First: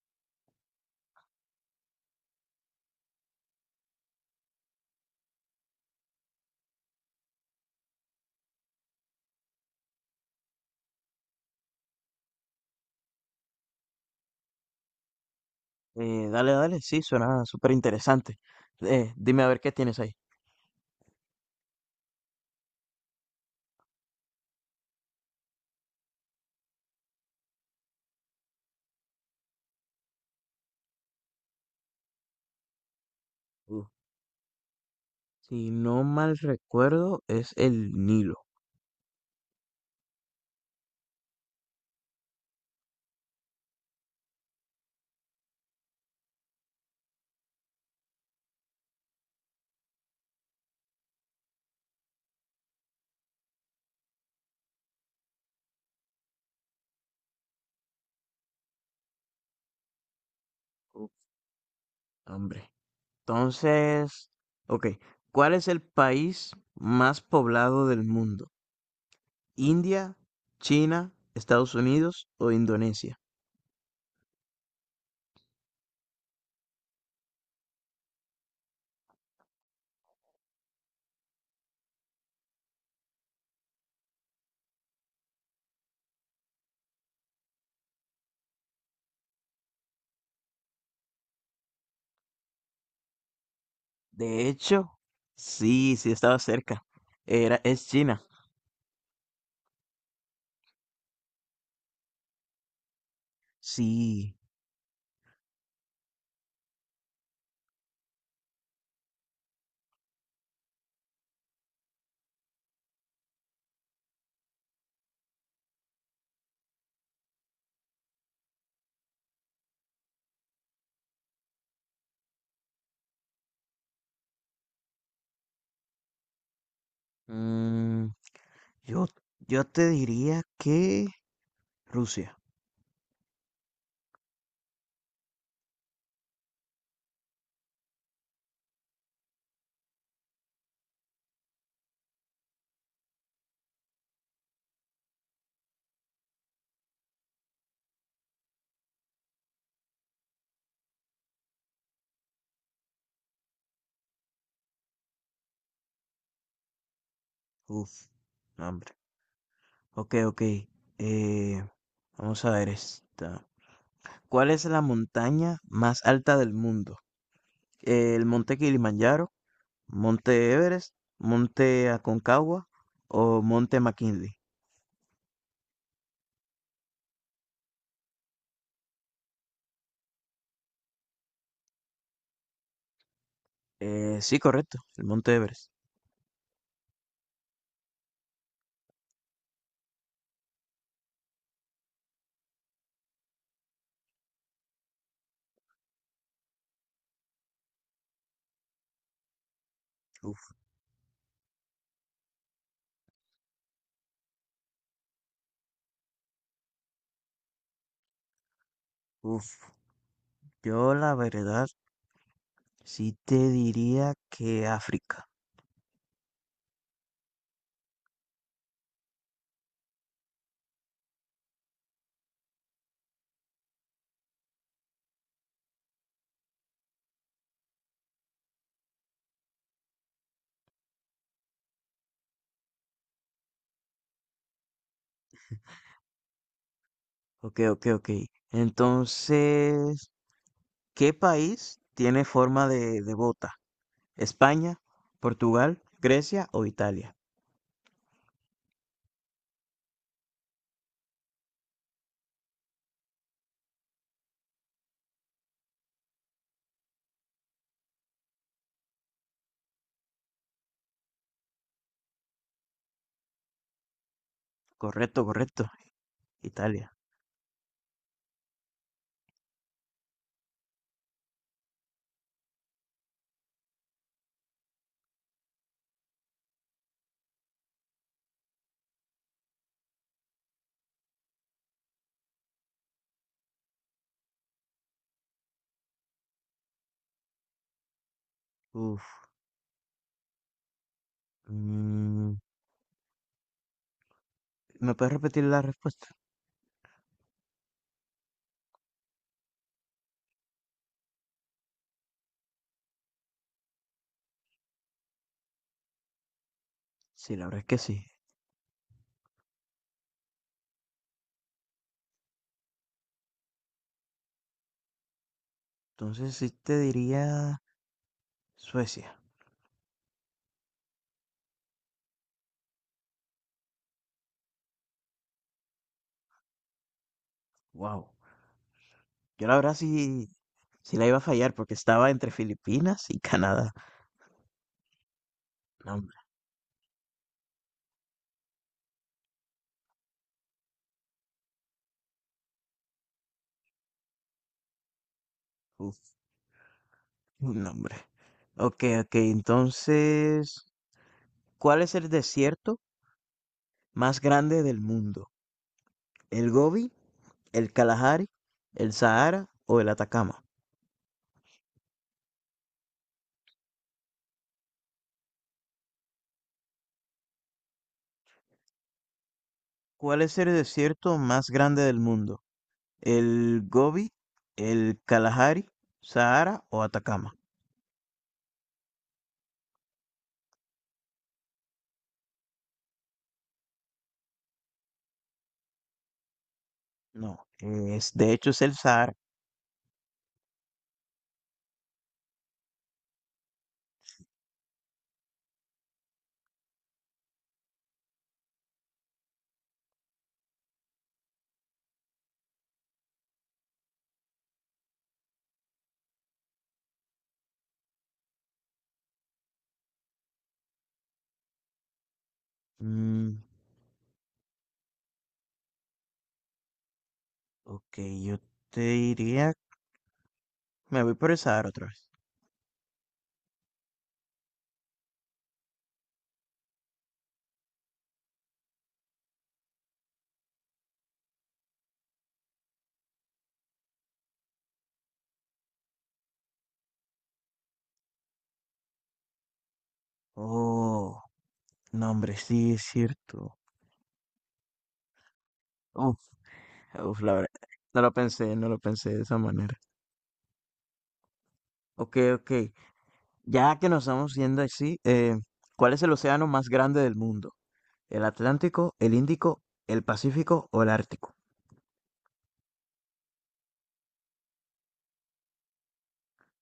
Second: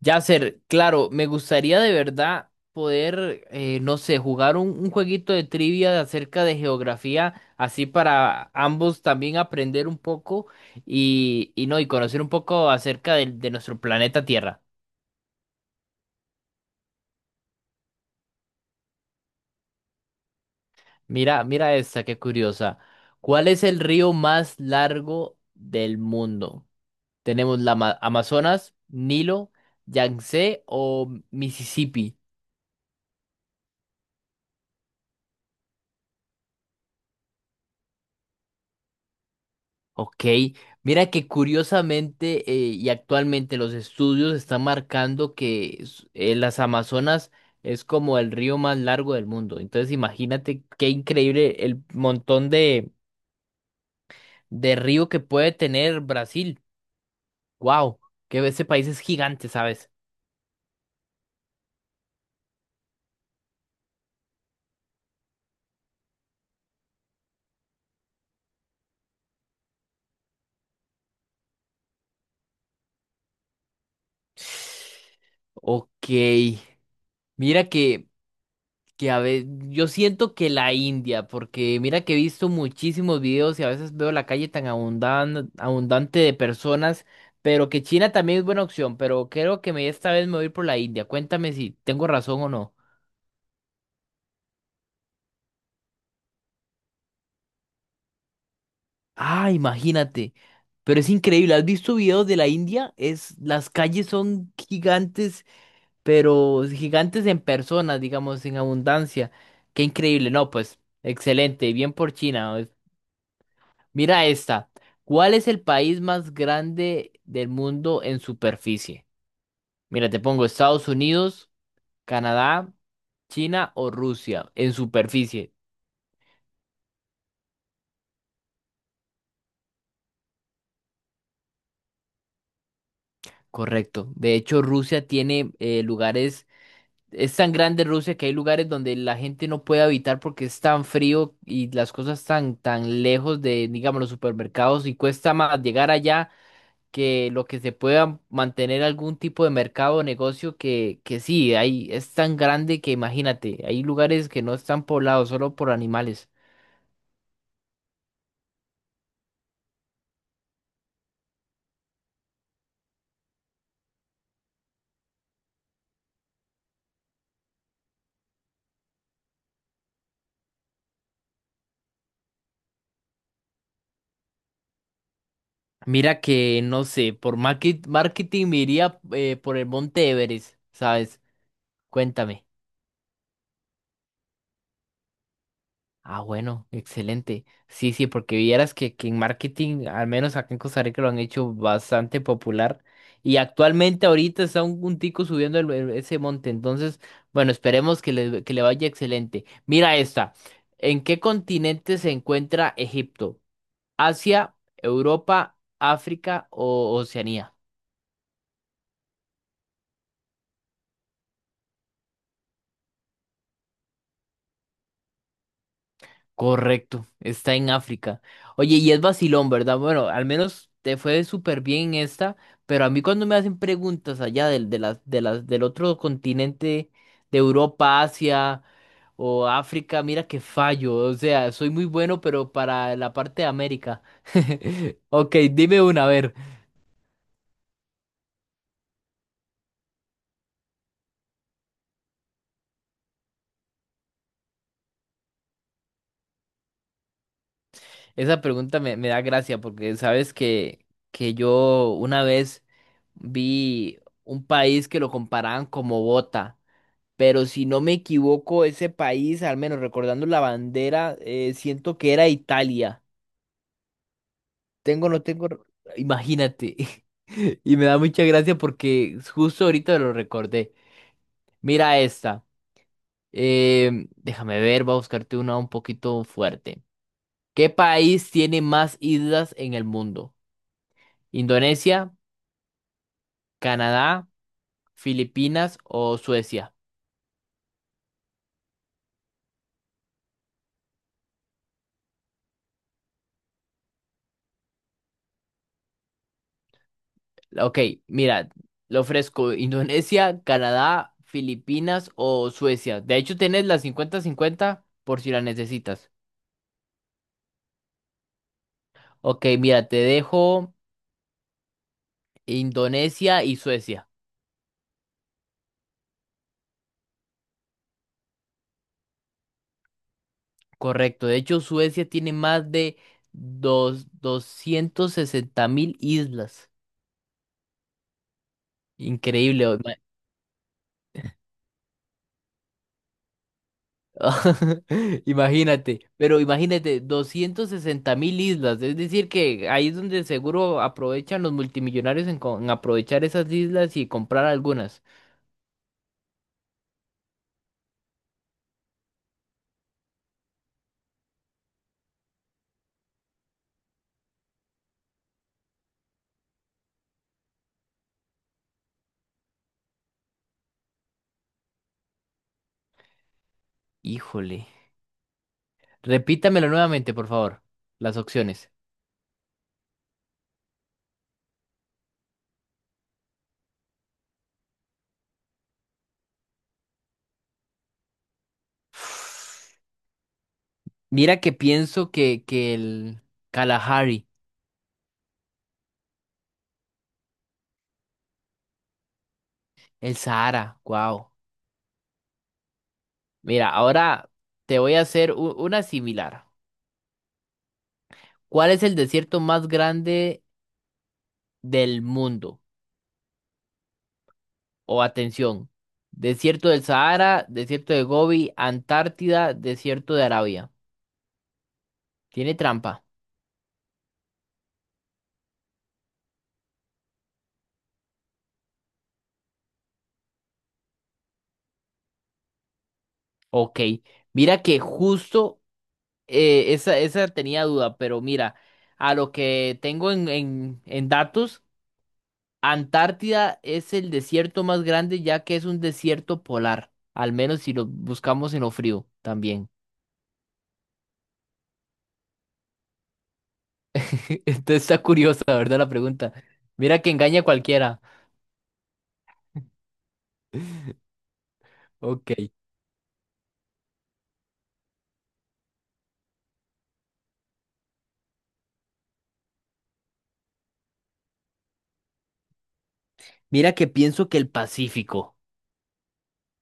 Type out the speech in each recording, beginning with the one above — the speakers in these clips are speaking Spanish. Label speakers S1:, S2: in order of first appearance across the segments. S1: Yasser, claro, me gustaría de verdad poder, no sé, jugar un jueguito de trivia acerca de geografía, así para ambos también aprender un poco y no, y conocer un poco acerca del- de, nuestro planeta Tierra.
S2: Dale, dale, sí, suena súper interesante. Dime a ver qué tienes ahí.
S1: Mira, mira esta, qué curiosa. ¿Cuál es el río más largo del mundo? Tenemos la Amazonas, Nilo, Yangtze o Mississippi.
S2: Uh, si no mal recuerdo, es el Nilo.
S1: Ok, mira que curiosamente y actualmente los estudios están marcando que las Amazonas es como el río más largo del mundo. Entonces imagínate qué increíble el montón de río que puede tener Brasil. Wow, que ese país es gigante, ¿sabes?
S2: Uh, Hombre. Entonces, ok, ¿cuál es el país más poblado del mundo? ¿India, China, Estados Unidos o Indonesia?
S1: Ok, mira que a veces yo siento que la India, porque mira que he visto muchísimos videos y a veces veo la calle abundante de personas, pero que China también es buena opción, pero creo que me esta vez me voy a ir por la India. Cuéntame si tengo razón o no.
S2: De hecho, sí estaba cerca. Es China.
S1: Ah, imagínate. Pero es increíble, ¿has visto videos de la India? Es, las calles
S2: Sí.
S1: son gigantes, pero gigantes en personas, digamos, en abundancia. Qué increíble, no, pues excelente, bien por China. Mira esta. ¿Cuál es el país más grande del mundo en superficie? Mira, te pongo Estados Unidos, Canadá, China o Rusia en superficie.
S2: Mm, Yo, yo te diría que Rusia.
S1: Correcto. De hecho, Rusia tiene lugares, es tan grande Rusia que hay lugares donde la gente no puede habitar porque es tan frío y las cosas tan lejos de, digamos, los supermercados y cuesta más llegar allá que lo que se pueda mantener algún tipo de mercado o negocio que sí, ahí es tan grande que imagínate, hay lugares que no están poblados solo por animales.
S2: Uf, no, hombre. Ok, ok. Eh, Vamos a ver esta. ¿Cuál es la montaña más alta del mundo? ¿El monte Kilimanjaro, monte Everest, monte Aconcagua o monte McKinley?
S1: Mira que, no sé, por marketing me iría por el Monte Everest, ¿sabes? Cuéntame.
S2: Sí, correcto, el monte Everest.
S1: Ah, bueno, excelente. Sí, sí, porque vieras que en marketing, al menos acá en Costa Rica, lo han hecho bastante popular. Y actualmente ahorita está un tico subiendo ese monte. Entonces, bueno, esperemos que le vaya excelente. Mira esta.
S2: Uf,
S1: ¿En qué continente se encuentra Egipto? ¿Asia, Europa, África o Oceanía?
S2: uf. Yo la verdad sí te diría que África.
S1: Correcto, está en África. Oye, y es vacilón, ¿verdad? Bueno, al menos te fue súper bien en esta, pero a mí cuando me hacen preguntas allá del, de las, del otro continente, de Europa, Asia o África, mira que fallo. O sea, soy muy bueno, pero para la parte de América. Ok, dime una, a ver.
S2: Ok, ok, ok. Entonces... ¿Qué país tiene forma de bota? ¿España, Portugal, Grecia o Italia?
S1: Esa pregunta me da gracia porque sabes que yo una vez vi un país que lo comparaban como bota, pero si no me equivoco, ese país, al menos recordando la bandera, siento que era Italia. Tengo, no
S2: Correcto,
S1: tengo,
S2: correcto.
S1: imagínate.
S2: Italia.
S1: Y me da mucha gracia porque justo ahorita lo recordé. Mira esta. Déjame ver, voy a buscarte una un poquito fuerte. ¿Qué país tiene más islas en el mundo? ¿Indonesia, Canadá, Filipinas o Suecia?
S2: Uf. mm, ¿Me puedes repetir la respuesta?
S1: Ok, mira, lo ofrezco Indonesia, Canadá, Filipinas o Suecia. De hecho, tienes las cincuenta-cincuenta por si la necesitas.
S2: Sí, la verdad es que sí.
S1: Ok, mira, te dejo Indonesia y Suecia.
S2: Entonces sí te diría Suecia.
S1: Correcto. De hecho, Suecia tiene más de 260 mil islas.
S2: Wow. Yo la
S1: Increíble.
S2: verdad sí, sí la iba a fallar porque estaba entre Filipinas y Canadá. No,
S1: Imagínate,
S2: hombre.
S1: pero imagínate, 260 mil islas, es decir que ahí es donde seguro aprovechan los multimillonarios en aprovechar esas islas y comprar algunas.
S2: Uf, no, hombre. Ok, ok. Entonces, ¿cuál es el desierto más grande del mundo? ¿El Gobi, el Kalahari, el Sahara o el Atacama?
S1: Híjole, repítamelo nuevamente, por favor, las opciones.
S2: ¿Cuál es el desierto más grande del mundo? ¿El Gobi, el Kalahari, Sahara o Atacama?
S1: Mira que pienso que el Kalahari,
S2: No, Es, de hecho es el Sahara.
S1: el Sahara, wow. Mira, ahora te voy a hacer una similar. ¿Cuál es el desierto más grande del mundo? O atención, desierto del Sahara, desierto de Gobi, Antártida, desierto de Arabia. ¿Tiene trampa?
S2: Mm, ok, yo te diría, me voy por el Sahara otra vez.
S1: Ok. Mira que justo esa tenía duda, pero mira, a lo que tengo en datos, Antártida es el desierto más grande ya que es un desierto polar, al menos si lo buscamos en lo frío también.
S2: Oh, no, hombre, sí es cierto.
S1: Entonces está curiosa, ¿verdad? La
S2: Uf,
S1: pregunta. Mira que
S2: la
S1: engaña a
S2: verdad,
S1: cualquiera.
S2: no lo pensé de esa manera. Ok,
S1: Ok.
S2: ok, ya que nos estamos viendo así, ¿cuál es el océano más grande del mundo? El Atlántico, el Índico, el Pacífico o el Ártico.
S1: Mira que pienso que el Pacífico.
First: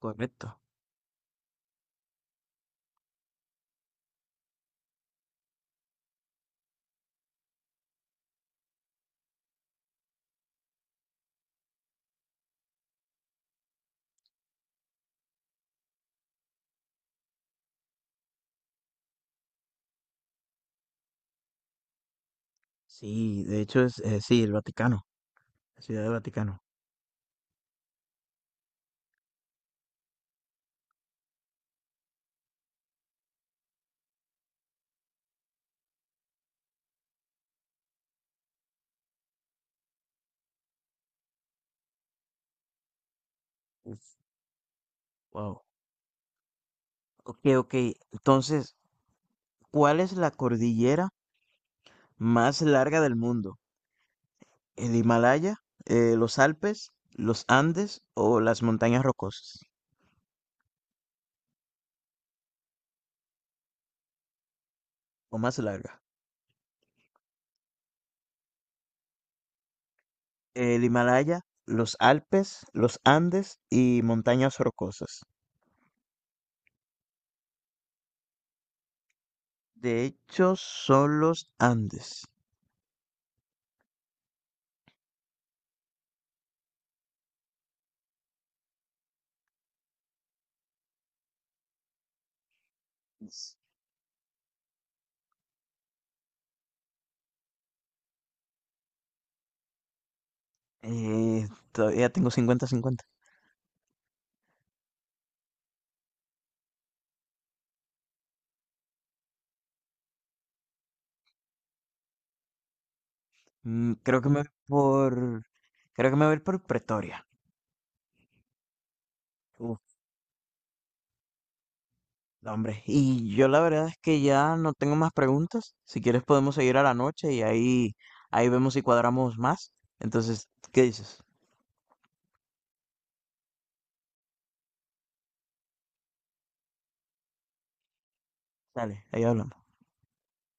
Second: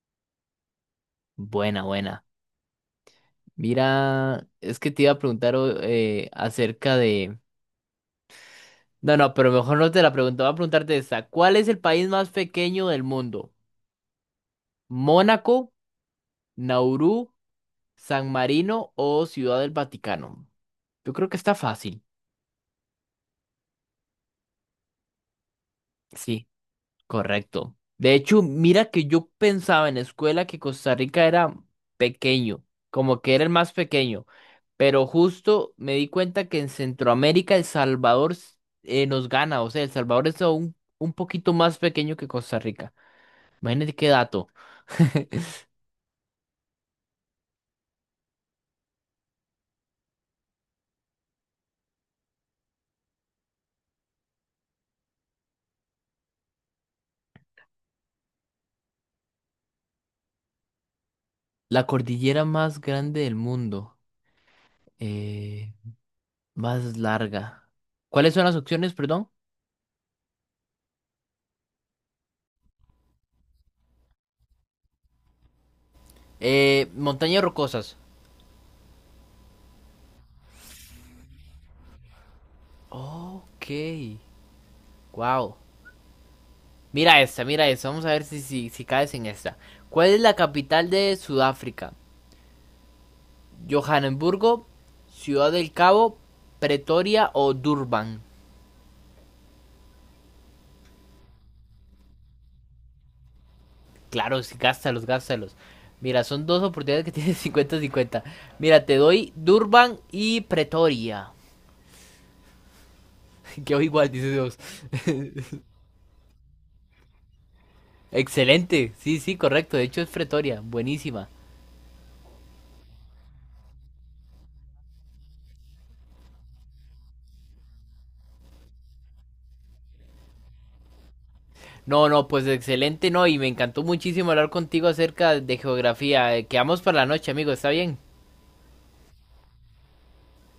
S2: Correcto.
S1: Buena, buena. Mira, es que te iba a preguntar acerca de... No, no, pero mejor no te la pregunto, voy a preguntarte esta. ¿Cuál es el país más pequeño del mundo? ¿Mónaco, Nauru, San Marino o Ciudad del Vaticano? Yo creo que está fácil.
S2: Sí, de hecho es, sí, el Vaticano, la Ciudad del
S1: Sí.
S2: Vaticano.
S1: Correcto. De hecho, mira que yo pensaba en la escuela que Costa Rica era pequeño, como que era el más pequeño, pero justo me di cuenta que en Centroamérica El Salvador nos gana, o sea, El Salvador es aún un poquito más pequeño que Costa Rica. Imagínate
S2: Uf,
S1: qué dato.
S2: wow. Ok, ok. Entonces, ¿cuál es la cordillera más larga del mundo? ¿El Himalaya, los Alpes, los Andes o las montañas rocosas?
S1: La cordillera más grande del mundo,
S2: ¿O más
S1: eh,
S2: larga?
S1: más larga. ¿Cuáles son las opciones, perdón?
S2: El Himalaya, los Alpes, los Andes y montañas rocosas.
S1: Montañas rocosas.
S2: De hecho, son los Andes.
S1: Ok, wow. Mira esta, mira esta. Vamos a ver si, si caes en esta. ¿Cuál es la capital de Sudáfrica?
S2: S-
S1: ¿Johannesburgo, Ciudad del Cabo, Pretoria o Durban?
S2: Todavía tengo 50-50.
S1: Claro, sí, gástalos, gástalos. Mira, son dos oportunidades que tienes 50 cincuenta. Mira, te doy Durban y Pretoria. Quedó
S2: Mm,
S1: igual,
S2: Creo que
S1: dice
S2: me voy
S1: Dios.
S2: por. Creo que me voy a ir por Pretoria.
S1: Excelente. Sí, sí, correcto.
S2: Uf,
S1: De hecho es Pretoria. Buenísima.
S2: no, hombre. Y yo la verdad es que ya no tengo más preguntas. Si quieres podemos seguir a la noche y ahí vemos si cuadramos más. Entonces, ¿qué dices?
S1: No, no, pues excelente, no. Y me encantó muchísimo hablar contigo acerca de geografía. Quedamos para la noche, amigo. ¿Está bien?
S2: Dale, ahí hablamos.